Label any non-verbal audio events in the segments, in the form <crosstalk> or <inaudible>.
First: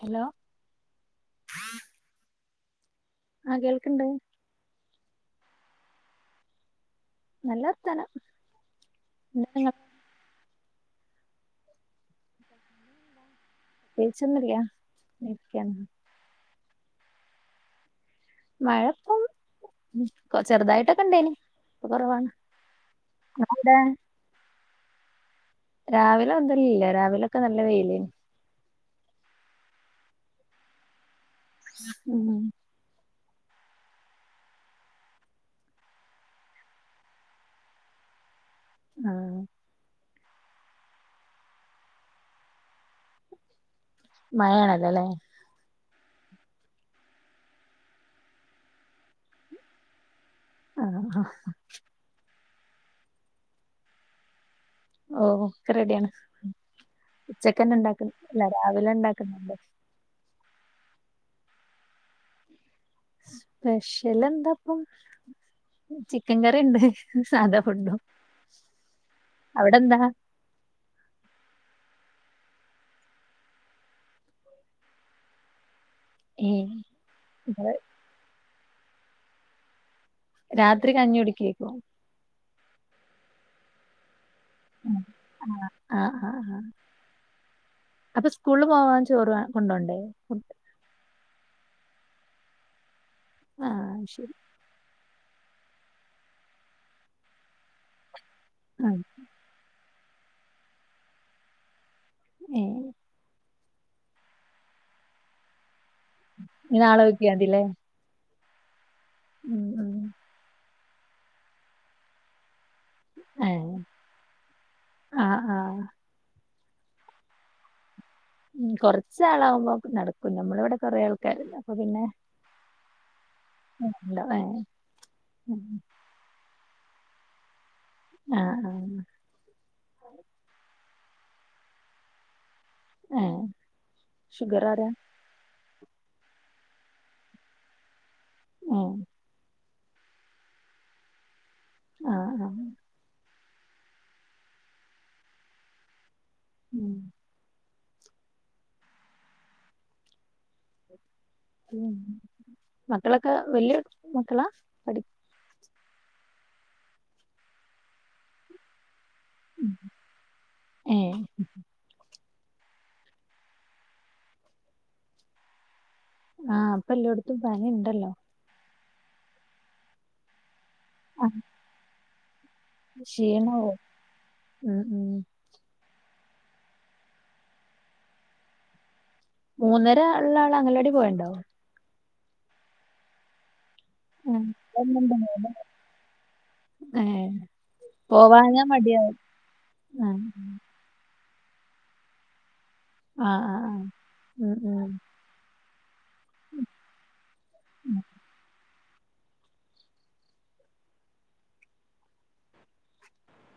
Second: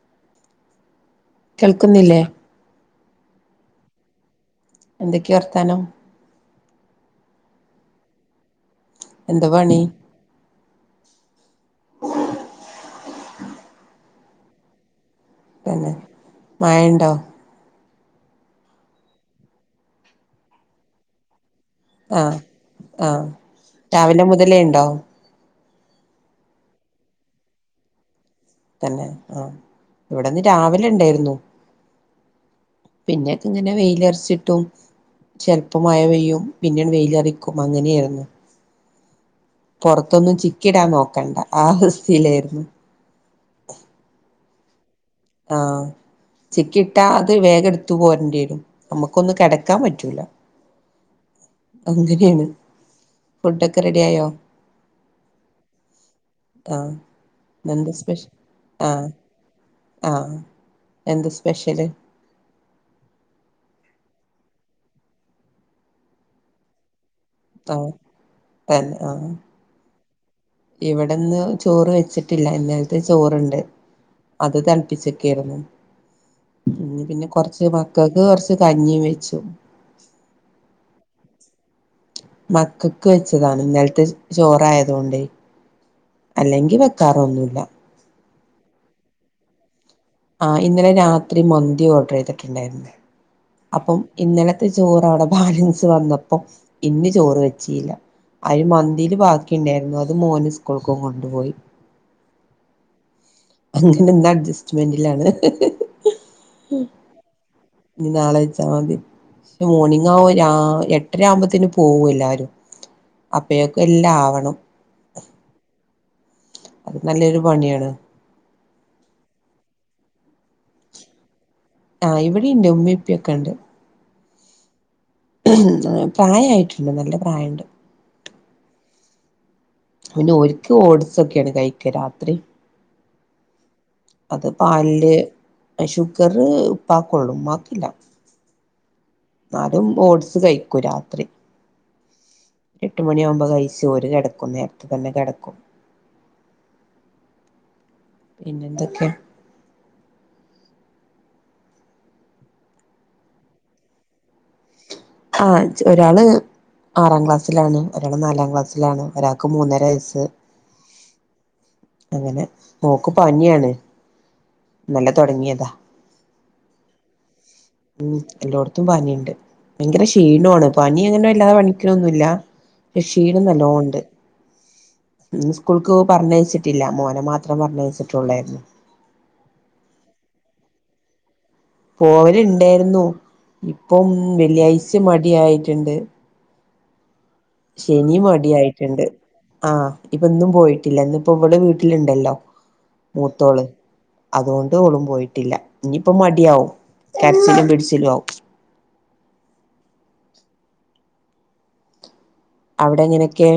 Hello കേൾക്കുന്നില്ലേ ആഹ് കേൾക്കണ്ട് എന്തൊക്കെയ വർത്താനം നല്ല വർത്താനം എന്ത എന്താ നിങ്ങ പണി കൈച്ചന്നില്ല പിന്നെ മഴണ്ടേ മഴ ഇപ്പം ചെറുതായിട്ടൊക്കെ ഉണ്ടന് ആഹ ആഹ് അവിടെ രാവിലെ മുതലേ ഉണ്ടോ രാവിലെ മുതൽ ഇല്ല രാവിലെക്കെ നല്ല വെയിലേനി തന്നെ ആഹ ഇവിടെന്ന് രാവിലെ ഉണ്ടായിരുന്നു ഉം പിന്നെക്കെ ഇങ്ങനെ വെയിലർചിട്ടു ചെലപ്പ മഴ പെയ്യും പിന്ന വെയിലറിക്കും അങ്ങനെയായിരുന്നു ആഹ് പുറത്തൊന്നും ചിക്കിടാൻ നോക്കണ്ട ആ അവസ്ഥയിലായിരുന്നു മഴണല്ലല്ലേ ആഹ് ചിക്കിട്ടാ അത് വേഗം എടുത്തു പോരണ്ടരും നമ്മുക്കൊന്നും കടക്കാൻ പറ്റൂല ആഹ് അങ്ങനെയാണ് ഫുഡ ഒക്കെ റെഡി ആയോ ഓ ഒക്കെ റെഡിയാണ് ആഹ് ഉച്ചക്ക്ന്നെ ഇന്നെന്താ സ്പെഷ്യൽ ഉണ്ടാക്കല്ല രാവിലെ ആഹ് ഉണ്ടാക്കുന്നുണ്ട് ആഹ് എന്ത് സ്പെഷ്യല് സ്പെഷ്യൽ എന്താപ്പം ചിക്കൻ കറി ഉണ്ട് സാധാ ആഹ് ഫുഡും തന്നെ ആഹ് അവിടെ എന്താ ഇവിടെന്ന് ചോറ് വെച്ചിട്ടില്ല ഇന്നലത്തെ ചോറണ്ട് അത് തണപ്പിച്ചക്കൊയിരുന്നു ഏ പിന്നെ കുറച്ച് നിങ്ങള് മക്കക്ക് കുറച്ച് കഞ്ഞി വെച്ചു രാത്രി കഞ്ഞി കുടിക്കെക്കും മക്കൾക്ക് വെച്ചതാണ് ഇന്നലത്തെ ചോറായതുകൊണ്ട് ആഹ് ആഹ് ആഹ് അല്ലെങ്കിൽ വെക്കാറൊന്നുമല്ല അപ്പൊ സ്കൂളിൽ പോവാൻ ചോറ കൊണ്ടോണ്ടേ ആഹ് ഇന്നലെ രാത്രി മന്തി ഓർഡർ ചെയ്തിട്ടുണ്ടായിരുന്നു ആഹ് അപ്പം ശരി ഇന്നലെ ചോറ്അവിടെ ബാലൻസ് വന്നപ്പോ ഇന്ന് ചോറ് വെച്ചില്ല അഹ് ആഹ് മന്തിൽ ബാക്കി ഒ ഉണ്ടായിരുന്നു അത് മോന് സ്കൂൾക്കും കൊണ്ടുപോയി ഏഹ് അങ്ങനെ എന്ത അഡ്ജസ്റ്റ്മെന്റിലാണ് ഇനി നാളെ നോക്കിയ മതില്ലേ ഇനി നാളെ വെച്ചാൽ മതി പക്ഷെ മോർണിംഗ് രാ എട്ട രാവുമ്പോത്തിന് പോകും എല്ലാവാരും ഏഹ് അപ്പയൊക്കെ എല്ലാ ആവണം ആഹ് ആഹ് അത് നല്ലൊരു പണിയാണ് ഉ കൊറച്ചാളാകുമ്പോ നടക്കും നമ്മള ഇവിടെ കുറേ ആൾ ക്കാര് അപ്പൊ പിന്നെ ആഹ് ഇവിടിണ്ട് ഉമമിം ഉപ്പിയൊക്കെ ഇണ്ട് ആഹ് നല്ലപ്രയായോ പ്രായായിട്ടുണ്ട് നല്ല പ്രായണ്ട് ആഹ് ആഹ്. പിന്നെ ഓര്ക്ക് ഓട്സൊക്കേണ് കഴിക്ക രാത്രി ഏഹ് അത് ഷുഗർ ആരാ പാലില് ആഹ് ഷുഗർ ഉപ്പാക്കൊള്ളൂ ഉമ്മാക്കില്ല ആഹ് എന്നാലും ഓഡ്സ് കഴിക്കൂ രാത്രി ആഹ് ആഹ് എട്ട് മണിയാവുമ്പോ കഴിച്ച് ഓര് കെടക്കും നേരത്തെ തന്നെ കെടക്കും ഉം പിന്നെന്തക്കെ പിന്ന മക്കളൊക്കെ വല്ല്യ മക്കളാ പഠി ആഹ് ഇച്ച് ഒരാള് ആറാം ക്ലാസ്സിലാണ് ഒരാൾ നാലാം ക്ലാസ്സിലാണ് ഒരാൾ മൂന്നരവയസ് ഏഹ് അങ്ങനെ ഓക്ക് പനിയാണ് ഇന്നലെ തൊടങ്ങിയേതാ. ആഹ് ഇപ്പെല്ലോട്ത്തും പനി ഇണ്ട് ഉം എല്ലോട്ത്തും പനിണ്ട് ഭയങ്കര ക്ഷീണമാണ് പനി അങ്ങനെ വല്ലാതെ പനിക്ക്ണൊന്നുല്ല ക്ഷീണം ക്ഷീണാവും നല്ലോണ്ട് ഉം ഉം സ്കൂൾക്ക് പറഞ്ഞേച്ചിട്ടില്ല മോനെ മാത്രം പറഞ്ഞേച്ചിട്ടുള്ളായിരുന്നു മൂന്നര ഇള്ള ആൾ അംഗലവാടി പോയണ്ടോ പോവൽണ്ടായിരുന്നു ഇപ്പം വെള്ളിയാഴ്ച മടി ആയിട്ടുണ്ട് ഏഹ് ശെനിം മടി പോവാഞ്ഞാ ആയിട്ട്ണ്ട് മടിയാവും ആഹ് ഇപ്പ ഇന്നും പോയി ട്ടില്ലന്ന് ഇപ്പോ ഇവള് വീട്ടിലുണ്ടല്ലോ ആഹ് ആഹ് മൂത്തോള് ആഹ് ഉം അതോണ്ട് ഉം ഓളും പോയിട്ടില്ല. ഇഞ്ഞിപ്പോ മടിയാവും കരച്ചിലും പിടിച്ചിലും ആവും അവ്ടെ എങ്ങനെക്കെ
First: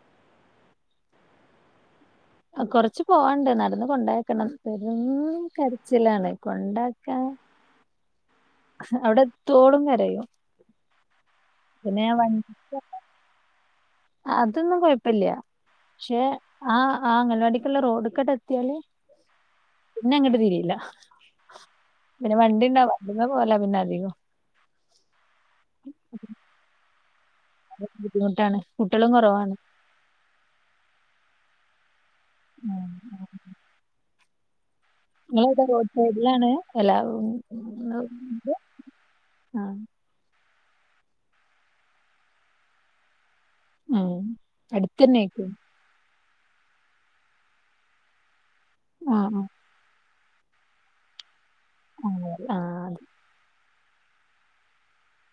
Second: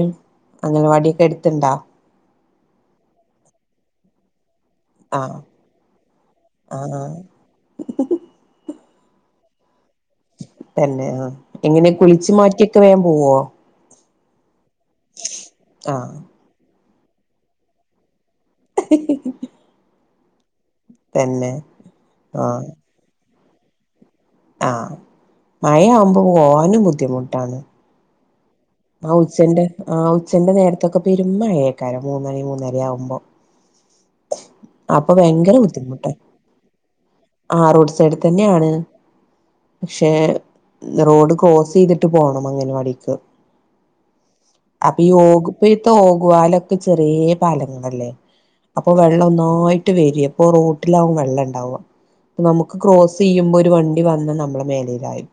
അംഗനവാടിയൊക്കെ എടുത്ത്ണ്ടോ? ആഹ് കൊറച്ച് പോവാണ്ട് നടന്ന് കൊണ്ടെയാക്കണം പെരും ആഹ് കരച്ചിലാണ് ആഹ് കൊണ്ടാക്കാ അവിടെത്തോളും കരയും തന്നെ ആഹ് എങ്ങനെ പിന്നെ ഞാൻ കുളിച്ചു വണ്ടി മാറ്റിയൊക്കെ വേം പോവോ അതൊന്നും കൊഴപ്പല്ല ആഹ് പക്ഷെ ആ ആഹ് അംഗൽവാടിക്ക്ള്ള റോഡ്ക്കാണ് എത്തിയാല് <inaudible> പിന്നെ അങ്ങട്ട് തിരീല തന്നെ പിന്നെ വണ്ടി ആഹ് ഇണ്ടാവും വണ്ടിമ്മെ പോവല പിന്നെ അധികം ആഹ് മഴ ആവുമ്പോ പോവാനും ബുദ്ധിമുട്ടാണ് ബുദ്ധിമുട്ടാണ് കുട്ടികളും ആഹ് കുറവാണ് ഉച്ചന്റെ ആഹ് ഉച്ചന്റെ നേരത്തൊക്കെ പെരുമ്മഴേയേക്കാരം മൂന്നണി മൂന്നര ആവുമ്പോ അപ്പൊ ഭയങ്കര ഇങ്ങെളെവ്ടെ റോഡ് ബുദ്ധിമുട്ടാ സൈഡിലാണ് എല്ലാ ആ റോഡ് <inaudible> ആഹ് ക്ഷേ റോഡ് ക്രോസ് ചെയ്തിട്ട് പോണം അംഗനവാടിക്ക് ഉം അപ്പൊ ഈ അടുത്തന്നേക്കും ഓഗ് ഇപ്പഴ്ത്തെ ഓഗുവാലൊക്കെ ചെറ്യേ പാലങ്ങളല്ലേ. അപ്പൊ വെള്ളം ആഹ് ഒന്നായിട്ട് വര്വേ. അപ്പൊ റോട്ടിലാവും വെള്ളംണ്ടാവാ. ആഹ് ആഹ് നമുക്ക് അത് ക്രോസ് ചെയ്യുമ്പോ ഒരു വണ്ടി വന്നാ നമ്മളെ മേലേലായി.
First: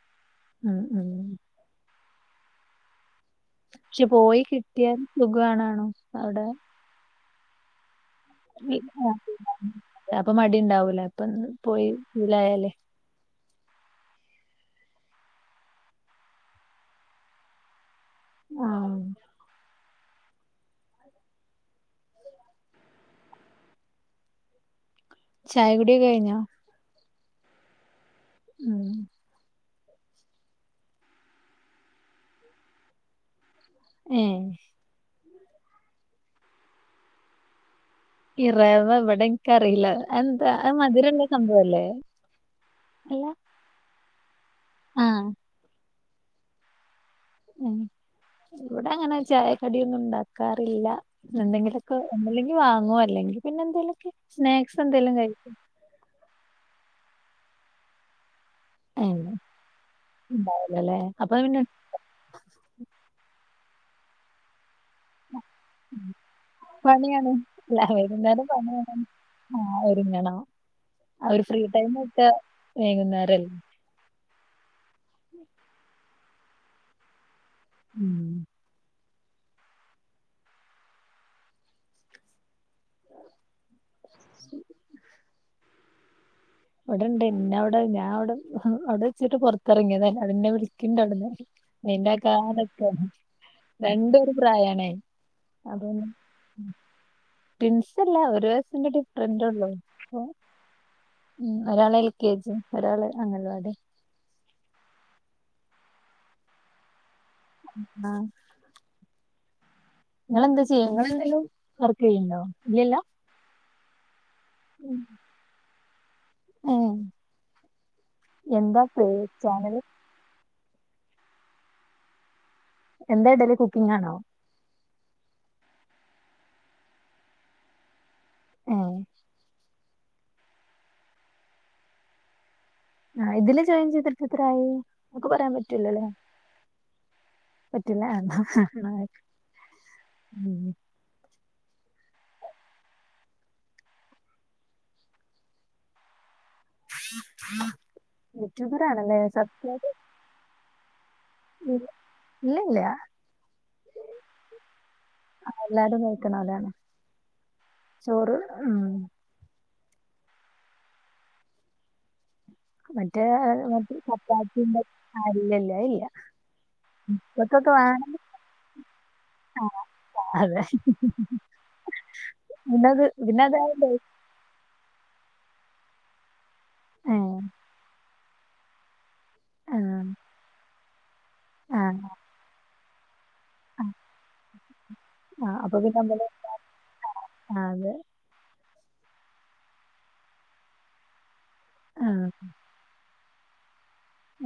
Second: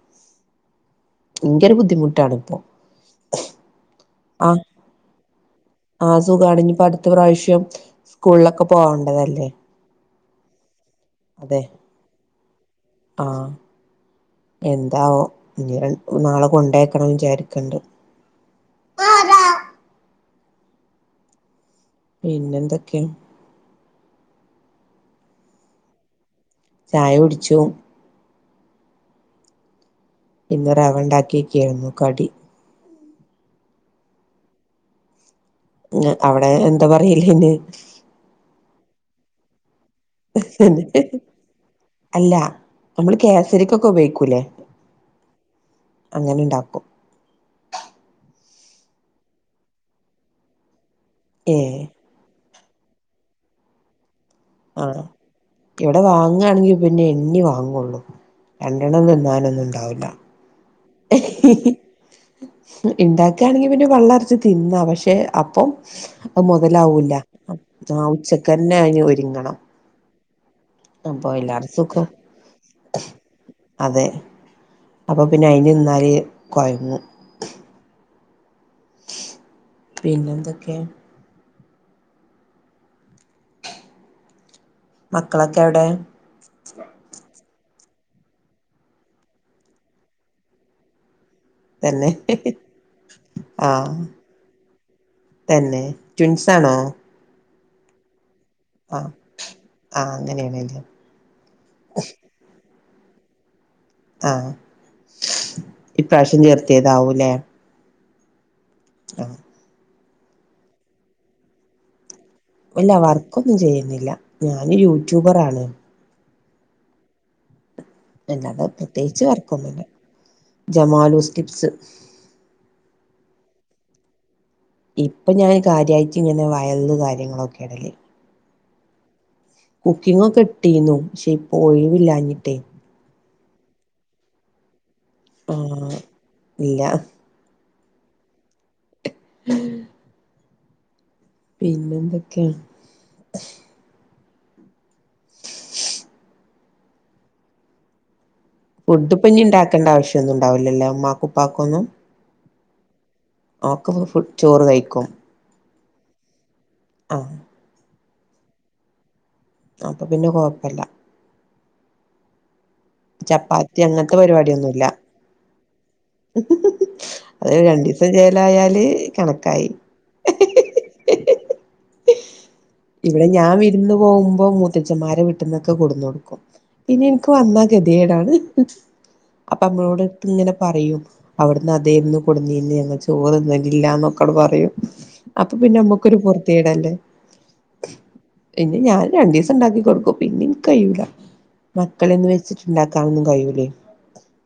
ഉം ഉം ഭയങ്കര ബുദ്ധിമുട്ടാണ് ഇപ്പോ. പക്ഷെ പോയി കിട്ടിയാൽ സുഖാണാണും. ആഹ് അവിടെ സുഖാണ്. ഇഞ്ഞ് പ്പ അടുത്ത പ്രാവശ്യം സ്കൂളിലൊക്കെ പോവണ്ടതല്ലേ. അപ്പൊ മടി ണ്ടാവൂലേ ഇപ്പം ന്ന് പോയി ശീലായാലേ ആഹ്. എന്താവം ഇനി രൺ നാളെ കൊണ്ടേക്കണം വിചാരിക്ണ്ട്. ആഹ്. പിന്നെന്തൊക്കെ? ചായ കുടിയൊക്കെ കഴിഞ്ഞോ? ചായ കുടിച്ചു. ഉം ഇന്ന് റവണ്ടാക്ക്യേക്കേര്ന്നു കടി. ഏഹ്. ഞ് അവിടെ എന്താ പറയലയ്ന്? ഇ റവ ഇവട ഇൻക്കറീല്ല. അതെന്താ അത് മധുരള്ള സംഭവല്ലേ അല്ല ത്തിരിക്കൊക്കെ ഉപയോഗിക്കൂല്ലേ. ആഹ്. അങ്ങനെണ്ടാക്കും. ഉം. ഇവടെ അങ്ങനെ ചായക്കടിയൊന്നും ഉണ്ടാക്കാറില്ല. ഏ എന്തെങ്കിലൊക്ക ഒന്നല്ലെങ്കി വാങ്ങു അല്ലെങ്കി പിന്നെ എന്തെലൊക്കെ സ്നാക്സ് എന്തേലും കഴിക്കും. ഇവടെ വാങ്ങാണെങ്കി പിന്നെ എണ്ണി വാങ്ങൊള്ളു രണ്ടെണ്ണം തിന്നാനൊന്നും ഉണ്ടാവൂല്ല. ഉണ്ടാവൂല ല്ലേ അപ്പം പിന്നെ. ഇണ്ടാക്കാണെങ്കി പിന്നെ പള്ള നറച്ച് തിന്നാ പക്ഷെ അപ്പം അത് മുതലാവൂല്ല പണിയാണ് ആഹ് ഉച്ചക്കെന്നെ അയ്ന് ഒരുങ്ങ ആഹ് ഒരുങ്ങണം. ആ ഒര് ഫ്രീ എല്ലാരും ടൈം സുഖം കിട്ടാ വൈകുന്നേരല്ലേ. അതെ. അപ്പോ പിന്നെ അയിന് നിന്നാൽ കൊയങ്ങും. ഉം പിന്നെന്തൊക്കെ? ഉ <unintelligible> മക്കളൊക്കെ എവിടെ? ഇവടെണ്ട്. ഇന്നെ അവടെ ഞാൻ അവ്ടെ അവ്ടെ വെച്ചിട്ട് പുറത്തിറങ്ങിയതാ. ഇന്നെ വിളിക്കിണ്ട് അവ്ട്ന്ന്. തന്നെ മൈൻഡാക്കാതെ നിക്കാണ്. ആഹ് രണ്ടു ഒരു പ്രായാണേ. തന്നെ. അപ്പൊ ട്വിൻസ് ആണോ? ട്വിൻസ് അല്ല ഒരു വയസിന്റെ ആഹ് ഡിഫറെന്റ് ഒള്ളൂ. ആഹ് അങ്ങനേണ് ല്ലെ. ഉം ഒരാള് എൽ കെ ജിം, ഒരാള് അംഗൽവാടി. ആഹ് ഇപ്രാവശ്യം ചേർത്തിയതാവൂല്ലേ. ആഹ്. ആഹ് ഇങ്ങെളെന്താ ചെയ്യ ഇങ്ങെളെന്തേലും വർക്കെയ്യ്ണ്ടോ? ഇല്ലാ വർക്കൊന്നും ചെയ്യ്ന്നില്ല ഞാന് യൂട്യൂബറാണ് ഏഹ് പിന്നത് എന്താ പേര് പ്രത്യേകിച്ച് ചാനല് വർക്കൊന്നുല്ല ജമാലൂസ് ടിപ്സ് എന്താ ഇടെല് കുക്കിംങ്ങാണോ ഇപ്പ ഞാന് കാര്യായിട്ട്ങ്ങെനെ വയള് കാര്യങ്ങളൊക്കെടെല് ഏഹ് കുക്കിങ്ങൊക്കെ ഇട്ടീന്നു ക്ഷേ ഇപ്പൊ ഒയ്‌വില്ലാഞ്ഞിട്ടേ ആഹ് ഇതില് ജോയിൻ ചെയ്തിട്ടെത്രായി നമുക്ക് പറയാം ആഹ് പറ്റൂലലേ ഇല്ല പറ്റുലാ ആഹ് ന്നാ ന്നായ്കോ ഉം ഉം പിന്നെന്തൊക്കെ യൂടൂബറാണല്ലേ സബ്സ്ക്രൈബ് യെന്നും ണ്ടാവ്‌ലല്ലാ മ്മാക്കും ഇല്ല ഇല്ല ഇല്ലാ ഓക്ക <unintelligible> ഫു ചോറ് കഴിക്കും ആഹ് എല്ലാരും കഴിക്ക്ണാേലാലേ ആഹ് ചോറ് ഉം അപ്പൊ പിന്നെ കാെഴ്പ്പല്ലാ മറ്റേ ചപ്പാത്തി മറ്റ അങ്ങനത്തെ ചപ്പാത്തിന്റെ പരിപാടിയൊന്നുല്ല ആഹ് ഇല്ലല്ലാ അത് ഇല്ലാ ഉം അത് ക്കൊക്കെ രണ്ടീസം വേണെങ്കി ചേലായാല് <unintelligible> കണക്കായി ആഹ് അതെ പിന്നത് ഇവിടെ ഞാൻ പിന്നത് വിര്ന്ന് പോവുമ്പം മൂത്തച്ഛമ്മാരെ വീട്ട്ന്നൊക്കെ കൊട്ന്ന് കൊട്ക്കും പിന്നെ ഏ ഇൻക്ക് വന്നാ ഗത്യേടാണ് അപ്പ ആ അമ്മളോട്‌ട്ട്ങ്ങെനെ പറയും അവ്ട്ന്ന് ആ അതേര്ന്നു കൊട്ന്നീന്യേ ഞങ്ങൾ ചോറ്ന്ന് ല്ലാന്നൊക്കട് പറയും അപ്പൊ പിന്നെ നമ്മക്കൊരു പാെർത്യേടല്ലേ ആ, അതെ പിന്നെ ഞാൻ രണ്ടീസംണ്ടാക്കി കൊട്ക്കും പിന്നെ ഇൻക്കയ്യൂലാ ആ മക്കളെന്നും വെച്ചിട്ട് ണ്ടാക്കാനാെന്നും കയ്യൂലേ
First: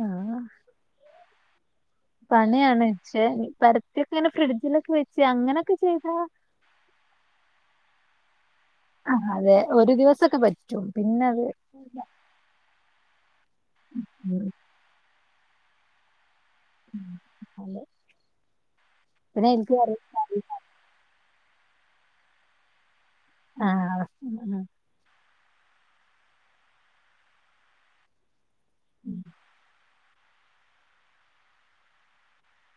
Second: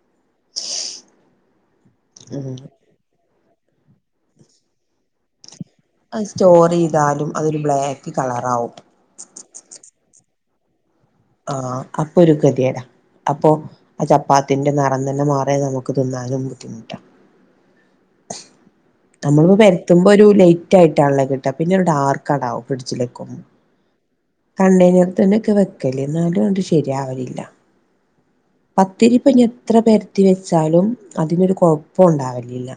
ആഹ് ഉം പണ്യാണ് പക്ഷെ പരത്ത്യൊക്കെങ്ങെനെ ഫ്രിഡ്ജിലൊക്കെ വെച്ച് അങ്ങെനൊക്കെ അത് സ്റ്റോറെയ്താലും അതൊരു ബ്ലാക്ക് കളറാവും ആഹ് അതെ ഒരു ദിവസൊക്കെ പ പിന്നത് ആഹ് അപ്പൊരു കെത്യേടാ അപ്പാെ ആ ഉം ചപ്പാത്തിന്റെ നെറം തന്നെ മാറ്യാ നമു ക്ക് ത്‌ന്നാനും ഉം ഹലോ നമ്മള്പ്പോ പെര്ത്തുമ്പാെര് ലൈറ്റായ്ട്ടാണ്ല്ല കിട്ട പിന്നൊരു ഡാർക്കാണ്ടാവും ഫ്രിഡ്ജ്ല് ക്കും ആ ഉം, ഉം, കണ്ടെയ്നെർത്ത്ന്നെക്കെ വെ ക്കെല് ന്നാലുആണ്ട് ശര്യാവലില്ലാ ഉം. പത്തിരിപ്പെഞ്ഞെത്ര പെര് ത്തി വെച്ചാലും അതിനൊരു കൊഴുപ്പുണ്ടാവല്ലില്ലാ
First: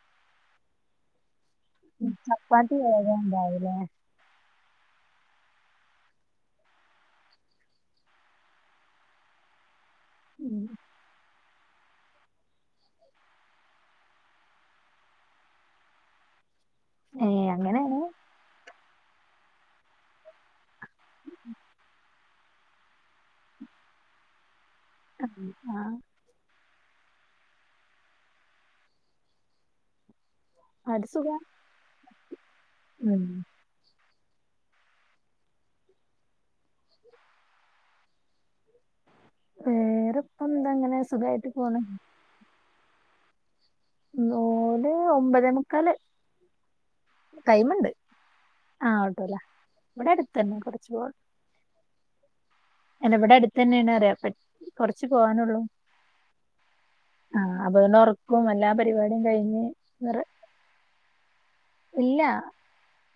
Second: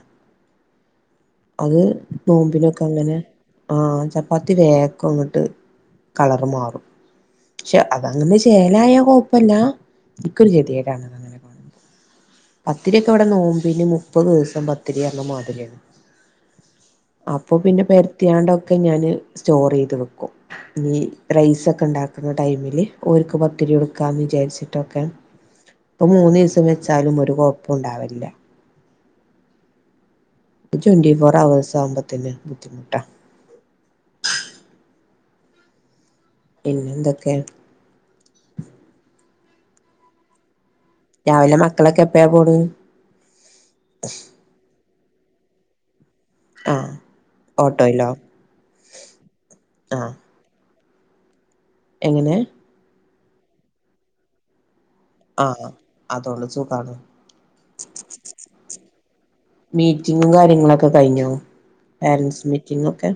അത് ചപ്പാത്തി നോമ്പിനൊക്കെ അങ്ങെനെ വേഗം ഇണ്ടാക്കും ആഹ് ചപ് പ്പാത്തി വേക്കംങ്ങെട്ട് കളറ് മാറും പക്ഷെ അതങ്ങെനെ ചേലായ കൊഴ്പ്പല്ലാ ൻക്കാെര് കെത്യേടാ അങ്ങനങ്ങനെ കാണുമ്പം പത്തിര്യൊക്കെ വെടെ നോമ്പിന് മുപ്പത് ദിവ്സം പത്തിരീർഞ്ഞ മാതിര്യാണ്. ഏ അപ്പൊ പിന്നെ അങ്ങനെയാണ് പെര്ത്ത്യാണ്ടാെക്കെ ഞാന് സ്റ്റോറെയ്ത് വെക്കും ഈ റൈസാെക്കെണ്ടാ ക്കുന്ന ടൈമില് ഓൽക്ക് പത്തിരി കൊടുക്കാന്ന് വിചാരിച്ചിട്ടൊക്കെ <unintelligible> ആഹ് പ്പൊ മൂന്ന് ദിവസം വെച്ചായാലും ഒരു കൊയ്പ്പുണ്ടാവലില്ല ഒരു ട്വന്റി ഫോർ സുഖാ അവേഴ്സ് ആവുമ്പോത്തേന് ബുദ്ധിമുട്ടാ ഉം പിന്നെന്തൊക്കേ വേറെപ്പന്താങ്ങനെസ് രാവിലെ മക്കളൊക്കെ എപ്പഴാ പോണ് ഉം ഓല് ഒമ്പതേമുക്കാല്. ആഹ് ടൈമ്ണ്ട് ഓട്ടോയിലോ ആഹ് ഓട്ടോലാ ഇവിടെ ആഹ് അടുത്തന്നെ കൊർച്ച് പോകാനു എങ്ങനെ ഇവിടെ അടുത്തന്നെയാണെന്ന് പറയാ കൊറച്ച് പോവാനുള്ളൂ ആഹ് അതോണ്ട് സുഖാണ് ആഹ് അ <unintelligible> ഉറക്കവും എല്ലാ പരിപാടിയും കഴിഞ്ഞു. മീറ്റിങ്ങും കാര്യങ്ങളും ഒക്കെ കഴിഞ്ഞോ ഇല്ല പേരൻറ്സ് മീറ്റിംഗ് ഒക്കെ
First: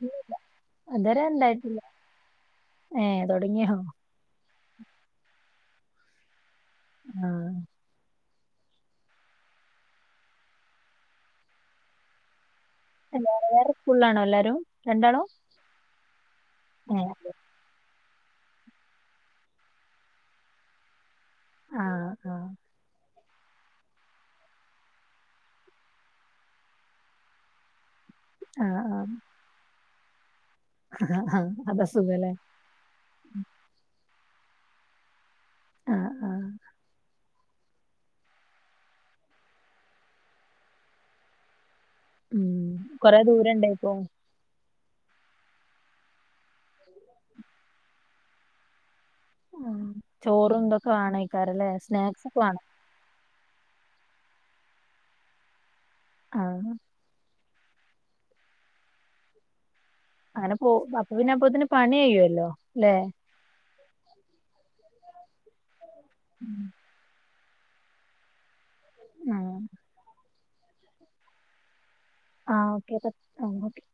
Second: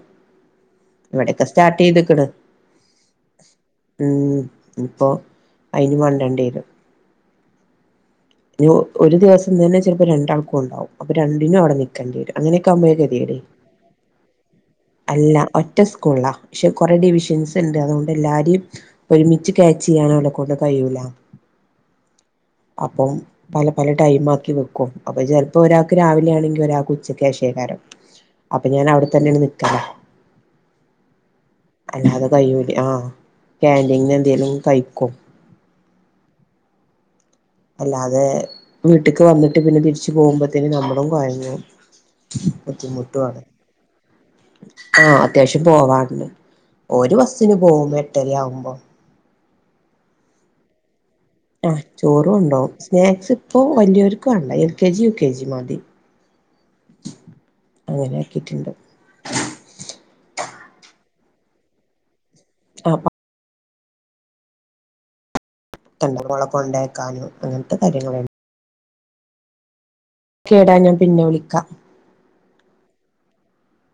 ഇവിടെയൊക്കെ സ്റ്റാർട്ട് ചെയ്ത്ക്ക്ണ്. ഏഹ് തൊടങ്ങിയോ. ഉം ഇപ്പൊ അയ്ന് മണ്ടണ്ടിവരും. ആഹ്. ഞ്ഞി ഒരു ദിവസം തന്നെ ചിലപ്പോ രണ്ടാൾക്കും ഉണ്ടാവും. അപ്പൊ രണ്ടിനും അവിടെ നിക്ക ക്കണ്ടി വരും അങ്ങനൊക്കെ ആവുമ്പോ ഗതീടേ. ഫുള്ളാണോ എല്ലാരും രണ്ടാളും അല്ല ഒറ്റ സ്കൂൾലാ ക്ഷെ കൊറെ ഏ ഡിവിഷൻസ് സ്ണ്ട് അതുകൊണ്ട് എല്ലാരിം ഒരുമിച്ച് ക്യാച്ച് ചെയ്യാന് അവരെക്കൊണ്ട് കയ്യൂല. ആ ആ അപ്പം പല പല ടൈമാക്കി വെക്കും. അപ്പൊ ചിലപ്പോ ഒരാൾക്ക് രാവിലെ ആണെങ്കി ഒരാൾക്ക് ഉച്ചക്ക് ശേഷാകും. ആ ആ അപ്പൊ ഞാന് അവിടെ തന്നെയങ്ങ് നിക്കലാ ആ അതാ അല്ലാതെ സുഖല്ലേ കഴിയൂല്ല ആ കാന്റിങ്ങ്ന്ന് എന്തേലും കഴിക്കും. ആഹ് ആഹ്. അല്ലാതെ വീട്ടിക്ക് വന്നിട്ട് പിന്നെ തിരിച്ചു പോകുമ്പോത്തേന് നമ്മളും കൊയഞ്ഞു ഉം കൊറേ ബുദ്ധിമുട്ടാണ് ദൂരം ഉണ്ടായിപ്പോ ആഹ് അത്യാവശ്യം പോവാണ്ട്. ഒരു ബസ്സിന് പോകും. എട്ടരയാവുമ്പോ ആഹ് ചോറും ഇതൊക്കെ വാണേ ആഹ് ചോറ് കൊണ്ടോവും സ്നാക്സ് ഇപ്പൊ വല്ല്യോര്ക്ക് വേണ്ട L K G, U K G മതി. ആഹ്. അങ്ങനെ ആക്കിട്ട്ണ്ട്. അങ്ങനെ പോ അപ്പ പിന്നെ അപ്പോത്തിന് പണി കഴിയുവല്ലോ. അല്ലേ ആഹ് എൻ്റെ മോളേ കൊണ്ടാക്കാനും അങ്ങൻത്തെ കാര്യങ്ങള് <unintelligible> ഉം ക്കേടാ ഞാൻ പിന്നെ വിളിക്കാ ആഹ് ഓക്കെ <unintelligible> ആഹ് ഓക്കെ